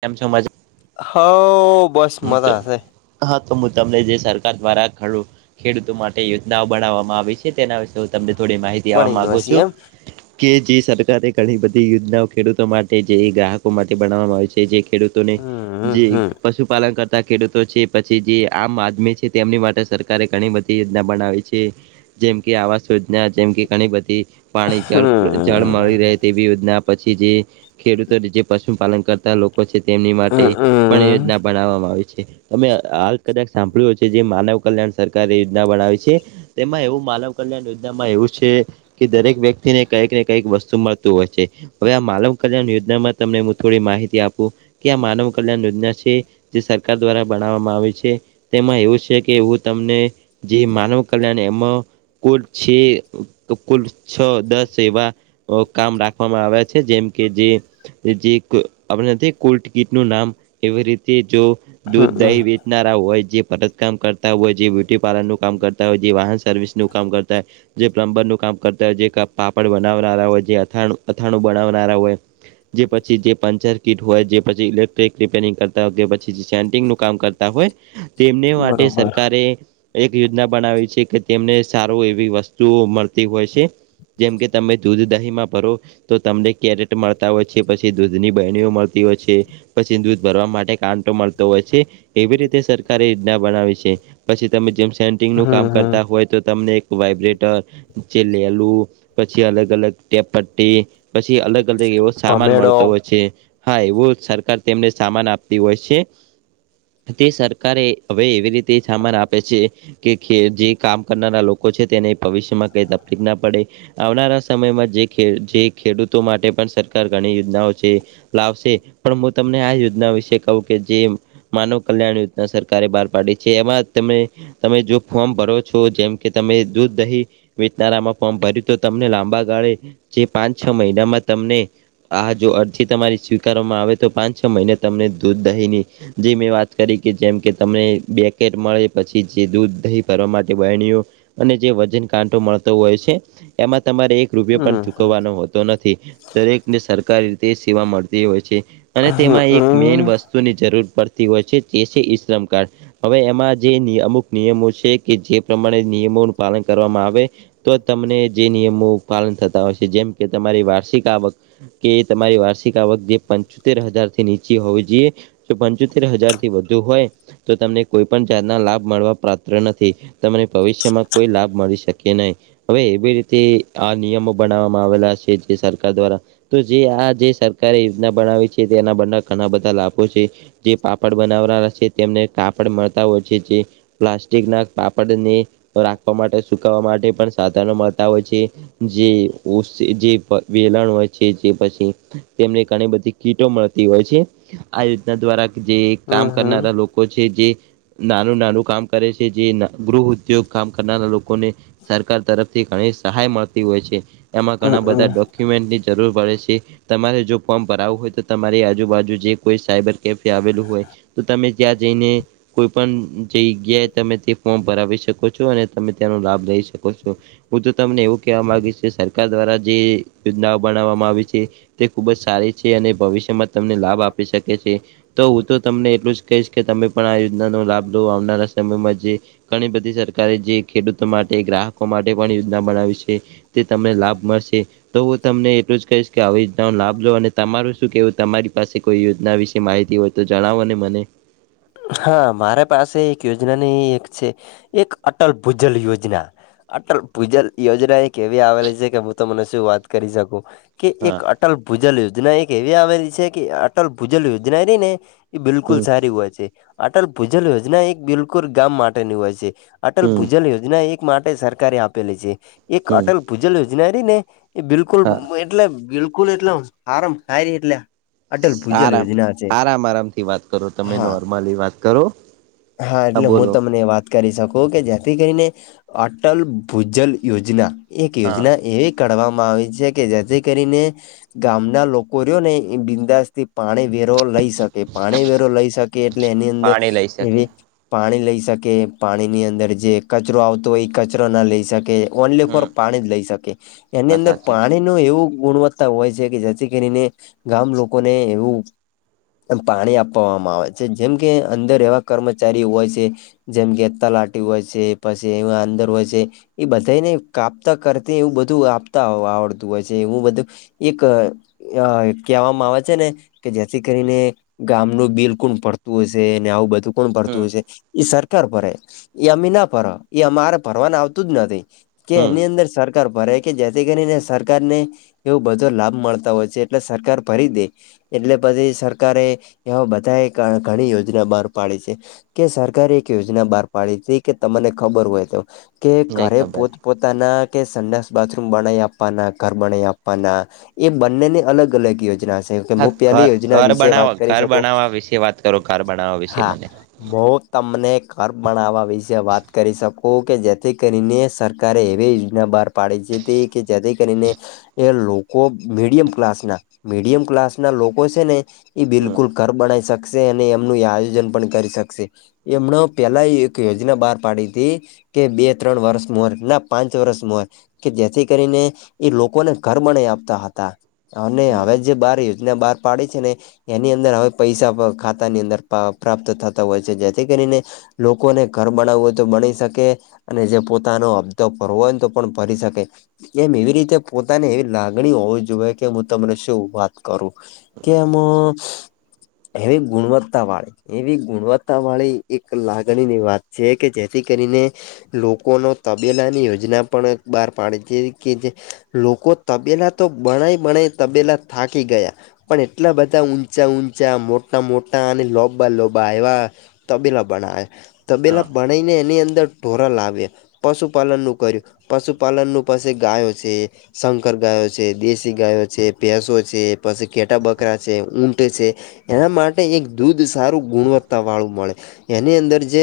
કેમ છો મજા હ, બસ મજા શે. હા, તો હું તમને જે સરકાર દ્વારા ખેડૂતો માટે યોજનાઓ બનાવવામાં આવી છે, તેના વિશે હ, તમને થોડી માહિતી આવવા બનીને માગુ હસી છું. એમ કે જે સરકારે ઘણી બધી યોજનાઓ ખેડૂતો માટે જે ગ્રાહકો માટે બનાવવામાં આવે છે, જે ખેડૂતોને હમ જે હમ પશુ કરતા ખેડૂતો છે, પછી જે આમ આદમી છે, તેમની માટે સરકારે ઘણી બધી યોજના બનાવી છે. જેમ કે આવાસ યોજના, જેમ કે ઘણી બધી પાણી જળ જળ મળી રહે તેવી યોજના, પછી જે ખેડૂતો જે પશુપાલન કરતા લોકો છે, તેમની માટે હમ પણ યોજના બનાવવામાં આવે છે, અમે હાલ કદાચ સાંભળ્યું હશે, જે માનવ કલ્યાણ સરકાર યોજના બનાવી છે. તેમાં એવું માનવ કલ્યાણ યોજનામાં એવું છે. કે દરેક વ્યક્તિને કંઈક ને કંઈક વસ્તુ મળતું હોય છે. હવે આ માનવ કલ્યાણ યોજનામાં તમને હું થોડી માહિતી આપું કે આ માનવ કલ્યાણ યોજના છે. જે સરકાર દ્વારા બનાવવામાં આવે છે, તેમાં એવું છે કે હું તમને જે માનવ કલ્યાણ એમાં કુલ છે કુલ છ દસ એવા કામ રાખવામાં આવે છે, જેમ કે જે જે આપ નથી કોલ ટિકિટનું નામ એવી રીતે જો હમ દૂધ, હમ દહી હોય જે ભરત કામ કરતા હોય, જે બ્યુટી પાર્લર નું કામ કરતા હોય, જે વાહન સર્વિસનું કામ કરતાય, જે પ્લમ્બરનું કામ કરતા, જે પાપડ બનાવનારા હોય, જે અથાણ અથાણું બનાવનારા હોય, જે પછી જે પંચર કિટ હોય, જે પછી ઇલેક્ટ્રિક રિપેરિંગ કરતા હોય શેન્ટિંગનું કામ કરતા હોય, તેમને માટે બરોબર સરકારે એક યોજના બનાવી છે કે તેમને સારું એવી વસ્તુઓ મળતી હોય છે. જેમ કે તમે દુધ દાહીમાં ભરો તો તમને કેરેટ મળતા હોય છે, પછી દૂધની બહેણીઓ મળતી હોય છે, પછી દૂધ ભરવા માટે કાંટો મળતો હોય છે, એવી રીતે સરકારે યોજના બનાવી છે. પછી તમે જેમ સેન્ટિંગ નું કામ હમ હમ કરતા હોય તો, તમને એક વાઈબ્રેટર જે લેલું પછી અલગ, અલગ ટેપ પટ્ટી પછી અલગ, અલગ એવો સામાન ભમેડો મળતો હોય છે. હા, એવું સરકાર તેમને સામાન આપતી હોય છે, તે સરકા કારે હવે એવી રીતે સામાન આપે છે. કે ખે જે કામ કરનારા લોકો છે, તેને ભવિષ્યમાં કઈ તકલીફ ના પડે. આવનારા સમયમાં જે ખે જે ખેડૂતો માટે પણ સરકાર ઘણી યોજનાઓ છે. લાવશે પણ હું તમને આ યોજના વિશે કઉ કે જે માનવ કલ્યાણ યોજના સરકારે બહાર પાડી છે એમાં તમે તમે જો ફોર્મ ભરો છો જેમ કે તમે દૂધ દહીં વેચનારામાં ફોર્મ ભર્યું તો લાંબા ગાળે જે પાંચ છ મહિનામાં તમને આ જો અરજી તમારી સ્વીકારવામાં આવે તો પાંચ છ મહિને તમને દૂધ દહીની જે મેં વાત કરી કે જેમ કે તમને બેકેટ મળે પછી જે દૂધ દહી ફરવા માટે બરણીઓ અને જે વજન કાંટો મળતો હોય સે એમાં તમારે એક રૂપિયો પણ હમ હમ ચૂકવવાનો હોતો નથી દરેકને સરકારી રીતે સેવા મળતી હોય છે અને તેમાં એક મેન હમ વસ્તુ વસ્તુની જરૂર પડતી હોય છે જે છે ઈશ્રમ કાર્ડ. હવે એમાં જે ની અમુક નિયમો છે કે જે પ્રમાણે નિયમોનું પાલન કરવામાં આવે તો તમને જે નિયમો પાલન થતા હોય છે જેમ કે તમારી વાર્ષિક આવક કે તમારી વાર્ષિક આવક જે પંચોતેર હજાર થી નીચી હોવી જોઈએ જો પંચોતેર હજાર થી વધુ હોય તો તમને કોઈ પણ જાતના લાભ મળવા પાત્ર નથી. તમને ભવિષ્યમાં કોઈ લાભ મળી શકે નહીં. હવે એવી રીતે આ નિયમો બનાવવામાં આવેલા છે જે સરકાર દ્વારા તો જે આ જે સરકારે યોજના બનાવી છે તેના બના ઘણા બધા લાભો છે જે પાપડ બનાવનારા છે તેમને કાપડ મળતા હોય છે જે પ્લાસ્ટિક ના પાપડને રાખવા માટે સુકવા માટે પણ સાધનો મળતા હોય છે. જે ઉસ જે વેલણ હોય છે જે પછી તેમને ઘણી બધી કીટો મળતી હોય છે આ યોજના દ્વારા જે કામ હમ કરનારા લોકો છે જે નાનું નાનું કામ કરે છે જે ગૃહ ઉદ્યોગ કામ કરનારા લોકોને સરકાર તરફથી ઘણી સહાય મળતી હોય છે એમાં હમ ઘણા હમ બધા ડક [unintelligible] ની જરૂર પડે છે તમારે જો ફોર્મ ભરાવું હોય તો તમારી આજુબાજુ જે કોઈ સાયબર કેમ કે આવેલું હોય તો તમે ત્યાં જઈને કોઈ પણ જગ્યાએ તમે તે ફોર્મ ભરાવી શકો છો અને તમે તેનો લાભ લઈ શકો છો. હું તો તમને એવું કહેવા માંગીશ કે સરકાર દ્વારા જે યોજનાઓ બનાવવામાં આવે છે તે ખુબ જ સારી છે અને ભવિષ્યમાં તમને લાભ આપી શકે છે. તો હું તો તમને એટલું જ કહીશ કે તમે પણ આ યોજનાનો લાભ લો આવનારા સમયમાં જે ઘણી બધી સરકારે જે ખેડૂતો માટે ગ્રાહકો માટે પણ યોજના બનાવી છે. એ તે તમને લાભ મળશે તો હું તમને એટલું જ કહીશ કે આવી રીતના લાભ લો અને તમારું શું કેવું તમારી પાસે કોઈ યોજના વિશે માહિતી હોય તો જણાવો ને મને? હા મારા પાસે એક યોજનાની એક છે એક અટલ ભૂજલ યોજના અટલ ભૂજલ યોજના એક કેવી આવેલી છે કે હું તમને શું વાત કરી શકું કે એક હા અટલ ભૂજલ યોજના એક એવી આવેલી છે કે અટલ ભૂજલ યોજના રી ને એ બિલકુલ હમ સારી હોય છે અટલ ભૂજલ યોજના એક બિલકુલ ગામ માટેની હોય છે. અટલ હમ ભૂજલ યોજના એક માટે સરકારે આપેલી છે એક હમ અટલ ભૂજલ યોજના રહી ને એ બિલકુલ હા એટલે બિલકુલ એટલે હારામાં હારી એટલે અટલ ભૂજલ આરામ યોજના છે આરામ આરામથી વાત કરો તમે હા નોર્મલી વાત કરો હા એટલે હું તમને વાત કરી શકો, કે જેથી કરીને અટલ ભૂજલ યોજના. એક હા યોજના એવી કાઢવામાં આવી છે, કે જેથી કરીને ગામના લોકો રહ્યો ને એ બિંદાસ થી પાણી વેરો લઈ શકે. પાણી વેરો લઈ શક કે એટલે એની અંદર પાણી લઈ શકે એવી પાણી લઈ શકે, પાણી ની અંદર જે કચરો આવતો હોય ઈ કચરો ના લઈ શકે ઓનલી ફોર હમ પાણી જ લઈ શકે. એની વાત અંદર સાચી પાણ ણી નું એવું ગુણવત્તા હોય છે, કે જેથી કરીને ગામ લોકોને એવું એમ પાણી આપવવામાં આવે છે. જેમ કે અંદર એવા કર્મચારી હોય છે જેમ કે તલાાટી હોય છે, પછી એવા અંદર હોય છે ઈ બધાઈને કાપતા કરતે એવું બધું આપતા આવડતું હોય છે એવું બધું. એક અહ-અહ કહેવામાં આવે છે ને કે જેથી કરીને ગામનું બિલ કોણ ભરતું હશે, ને આવું બધું કોણ હમ ભરતું હશે. ઈ સરકાર ભરે. ઈ અમે ના ભરહ. ઈ અમારે ભરવાનું આવતું જ નથી. કે હમ એની અંદર સર કાર ભરે, કે જેથી કરીને સરકારને એવું બધો લાભ મળતા હોય છે, એટલે સરકાર ભરી દે. એટલે પછી સરકારે એવા બધાએ ઘ ઘણી યોજના બહાર પાડી છે, કે સરકારે એક યોજના બહાર પાડી છે, કે તમને ખબર હોય તો. કે નઈ ઘરે ખબર પોત-પોતાના કે સંડાસ, બાથરૂમ બનાઈ આપવાના, ઘર બનાઈ આપવાના. એ બંનેની અલગ-અલગ યોજના સ. હા. ઘર-ઘર બનાવવા ઘર શકું બનાવવા વિશે વાત કરો, ઘર બનાવવા વિશે મને. મો તમને ઘર બનાવવા વિશે વાત કરી શકું, કે જેથી કરીને સર કારે એવી યોજના બહાર પાડી છે, તે કે જેથી કરીને એ લોકો મીડિયમ ક્લાસના, મીડિયમ ક્લાસ ના લોકો છે ને ઈ બિલકુલ ઘર બણાઈ શકશે, અને એમનું એ આયોજન પણ કરી શકશે. એમણો પહેલા એક યોજના બહાર પાડી તી કે બે-ત્રણ વર્ષ મોર, ના પાંચ વર્ષ મોર કે જેથી કરીને ઈ લોકોને ઘર બણાઈ આપતા હતા. અને હવે જે બહાર યોજના બહાર પાડી છે ને, એની અંદર હવે પૈસા ખાતા ની અંદર પા પ્રાપ્ત થતા હોય છે. જેથી કરીને લોકોને ઘર બનાવવું હોય તો બનાય શકે. અને જે પોતાનો હપ્તો ભરવો હોય ને તો પણ ભરી શકે. એમ એવી રીતે પોતાની એવી લાગણી હોવી જોવે, કે હું તમને શું વાત કરું. કે એમ એવી ગુણવત તા વાળી, એવી ગુણવત્તા વાળી એક લાગણીની વાત છે, કે જેથી કરીને લોકોનો તબેલાની યોજના પણ એક બહાર પાડી તી એવી કે જે લોકો તબેલા તો બણાય-બણાય તબેલા થાકી ગયા. પણ એટલા બધા ઊંચા-ઊંચા મોટા-મોટ ટા અને લોબા-લોબા એવા તબેલા બનાયા. તબેલા હા બન નાઈ ને એની અંદર ઢોરો લાવ્યા. પશુપાલન નું કર્યું. પશુપાલનનું પસી ગાયો છે. શંકર ગાયો છે, દેશી ગાયો છે, ભેંસો છે, પસી ઘેટા-બકરા છે, ઊંટ છે. એના માટે એક દૂધ સારું ગુણવત્તા વાળું મળે. એની અંદર જે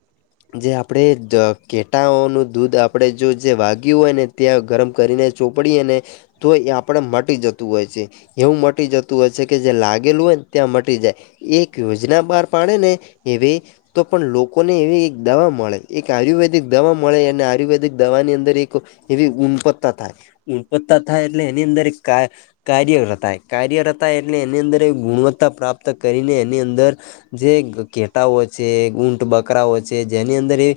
[inaudible] જે આપણે જ ઘેટાઓનું દૂધ આપણે જો જે વાગ્યું હોય ને ત્યાં ગરમ કરીને ચોપડીએ ને તો એ આપણેે મટી જતું હોય છે. એવું મટી જતું હોય છે, કે જે લાગેલું હોય ને ત્યાં મટ ટી જાય એક યોજના બહાર પાડે ને એવી તો પણ લોકોને એવી એક દવા મળે. એક આયુર્વેદિક દવા મળે અને આયુર્વેદિક દવાની અંદર એક એવી ઊંપત્તા થાય ઊંપત્તા થાય એટલે એની અંદર એક કા કાર્ય રતાય કાર્ય રતાય એટલે એની અંદર એ ગુણવત્તા પ્રાપ્ત કરીને એની અંદર જે ઘેટાઓ છે, ઊંટ બકરાઓ છે જેની અંદર એ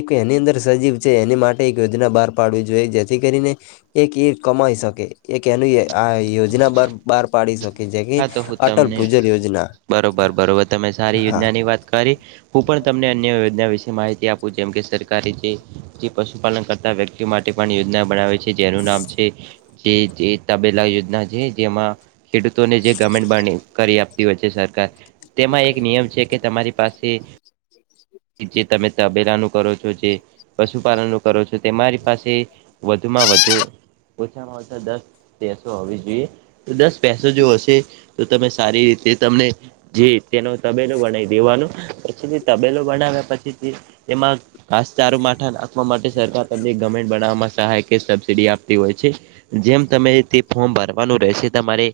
એક એની અંદર સજીવ છે એની માટે એક યોજના બહાર પાડવી જોઈએ જેથી કરીને એક એ કમાઈ શકે. એક એનું આ યોજના બાર બહાર પાડી શકે જે કે હા તો હું અટલ તમને ભુજલ યોજ બરોબર બરોબર તમે સારી યોજના ની વાત કરી. હું પણ તમને અન્ય યોજના વિશે માહિતી આપું, જેમ કે સરકારે જે જે પશુપાલન કરતા વ્યક્તિઓ માટે પણ યોજના બનાવે છે જેનું નામ છે, જે જે તબેલા યોજના છે જેમાં ને જે ગર્મેન્ટ કરી આપતી હોય છે સરકાર. તેમાં એક નિયમ છે કે તમારી પાસે જે તમે તબેલા નું કરો છો જે પશુપાલન નું કરો છો, તો તમારી પાસે વધુમાં વધુ ઓછામાં ઓછા દસ દસો હોવી જોઈએ. દસ પૈસો જો હશે તો તમે સારી રીતે તમને જી તેનો તબેલો ગનાઈ દેવાનું પછી તબેલો વણાવ્યા પછી એમાં ઘાસચારો માથા આપવા માટે સરકાર તમને ગવર્મેન્ટ બનાવવામાં સહાય કે સબસીડી આપતી હોય છે. જેમ તમે તે ફોર્મ ભરવાનું રહેશે તમારે.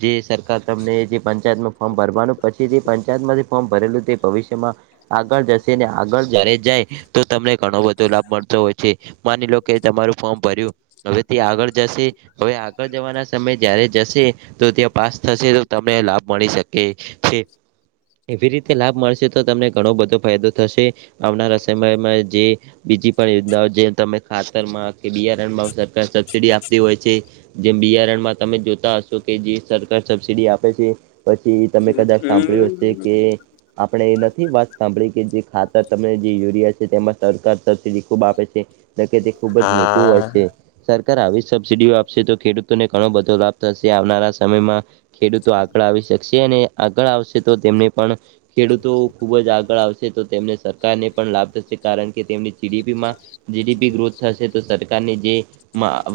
જે સરકાર તમને જે પંચાયતનુ ફોર્મ ભરવાનું પછી જે પંચાયતમાંથી ફોર્મ ભરેલું તે ભવિષ્યમાં આગળ જશે ને આગળ જયારે જાય તો તમને બધો લાભ મળતો હોય છે. માની લો કે તમારું ફોર્મ ભર્યું. હવે તે આગળ જશે હવે આગળ જવાના સમયે જયારે જશે તો ત્યાં પાસ થશે તો તમને લાભ મળી શકે છે. એવી રીતે લાભ મળશે તો તમને ઘણો બધો ફાયદો થશે, આવનારા સમયમાં જે બીજી પણ યોજનાઓ જે તમે ખાતરમાં કે બિયારણમાં સરકાર સબસીડી આપતી હોય છે. જેમ બિયારણમાં તમે જોતા હશો કે જે સરકાર સબસીડી આપે છે. પછી તમે કદાચ સાંભળ્યું હશે કે આપણે નથી વાત સાંભળી કે જે ખાતર તમને જે યુરિયા છે તેમાં સરકાર તરફી ખૂબ આપે છે. તો કે તે ખુબ જ મોંઘું હોય હા છે. સરકાર આવી જ સબસીિડીઓ આપશે તો ખેડૂતોને ઘણો બધો લાભ થશે આવનારા સમયમાં. ખેડૂતો આગળ આવી શકશે અને આગળ આવશે તો તેમને પણ ખેડૂતો ખુબ જ આગળ આવશે તો તેમને સરકારને પણ લાભ થશે કારણ કે તેમની જીડીપીમાં જીડીપી ગ્રોથ થ તો સરકારની જે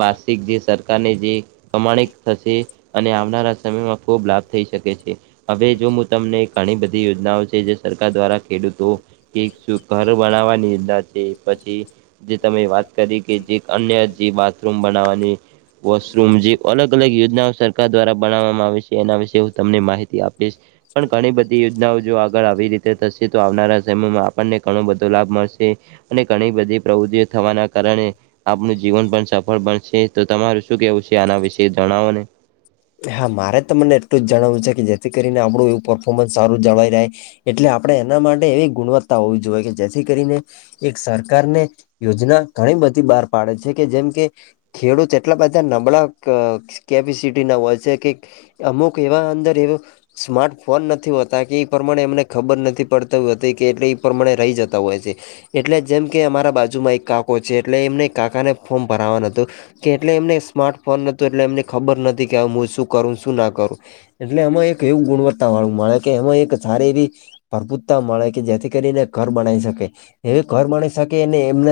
વાર્ષિક જે સરકારની જે પ્રમાણિત થશે અને આવનારા સમયમાં ખૂબ લાભ થઈ શકે છે. હવે જો હું તમને ઘણી બધી યોજનાઓ છે જે સરકાર દ્વારા કેડૂતો કે શું ઘર બનાવવાની. પછી જે તમે વાત કરી કે જે અન્ય જે બાથરૂમ બનાવાની. વોશરૂમ જે અલગ અલગ યોજનાઓ સરકાર દ્વારા બનાવવામાં આવે છે એના વિશે હું તમને માહિતી આપીશ. પણ ઘણી બધી યોજનાઓ જો આગળ આવી રીતે થશે. આવનારા સમયમાં આપણને ઘણો બધો લાભ મળશે. અને ઘણી બધી પ્રવૃતિઓ થવાના કારણે આપનું જીવન પણ સફળ બનશે. તો તમારું શું કેવું છે આના વિશે જણાવો ને! હા મારે તમને એટલું જણાવવું છે કે જેથી કરીને આપણું એવું પરર્ફોર્મન્સ સારું જળવાઈ રહે. એટલે આપણે એના માટે એવી ગુણવત્તા હોવી જોઈએ કે જેથી કરીને એક સરકાર ને યોજના ઘણી બધી બહાર પાડે છે કે જેમ કે ખેડૂત એટલા બધા નબળા કેપેસિટી ના હોય છે કે અમુક એવા અંદર એવું સ્માર્ટ ફોન નથી હોતા કે એ પ્રમાણે એમને ખબર નથી પડતી હોતી કે એટલે એ પ્રમાણે રહી જતા હોય છે. એટલે જેમ કે અમારા બાજુમાં એક કાકો છે એટલે એમને કાકાને ફોર્મ ભરાવાનું હતું. કે એટલે એમને સ્માર્ટ ફોન ન હતુ એટલે એમને ખબર નથી કે હું શું કરું શું ના કરું? એટલે એમાં એક એવું ગુણવત્તા વાળું મળે કે એમાં એક સારી એવી ભરપૂરતા મળે કે જેથી કરીને ઘર બનાવી શકે, એ ઘર બના શકે ને એમને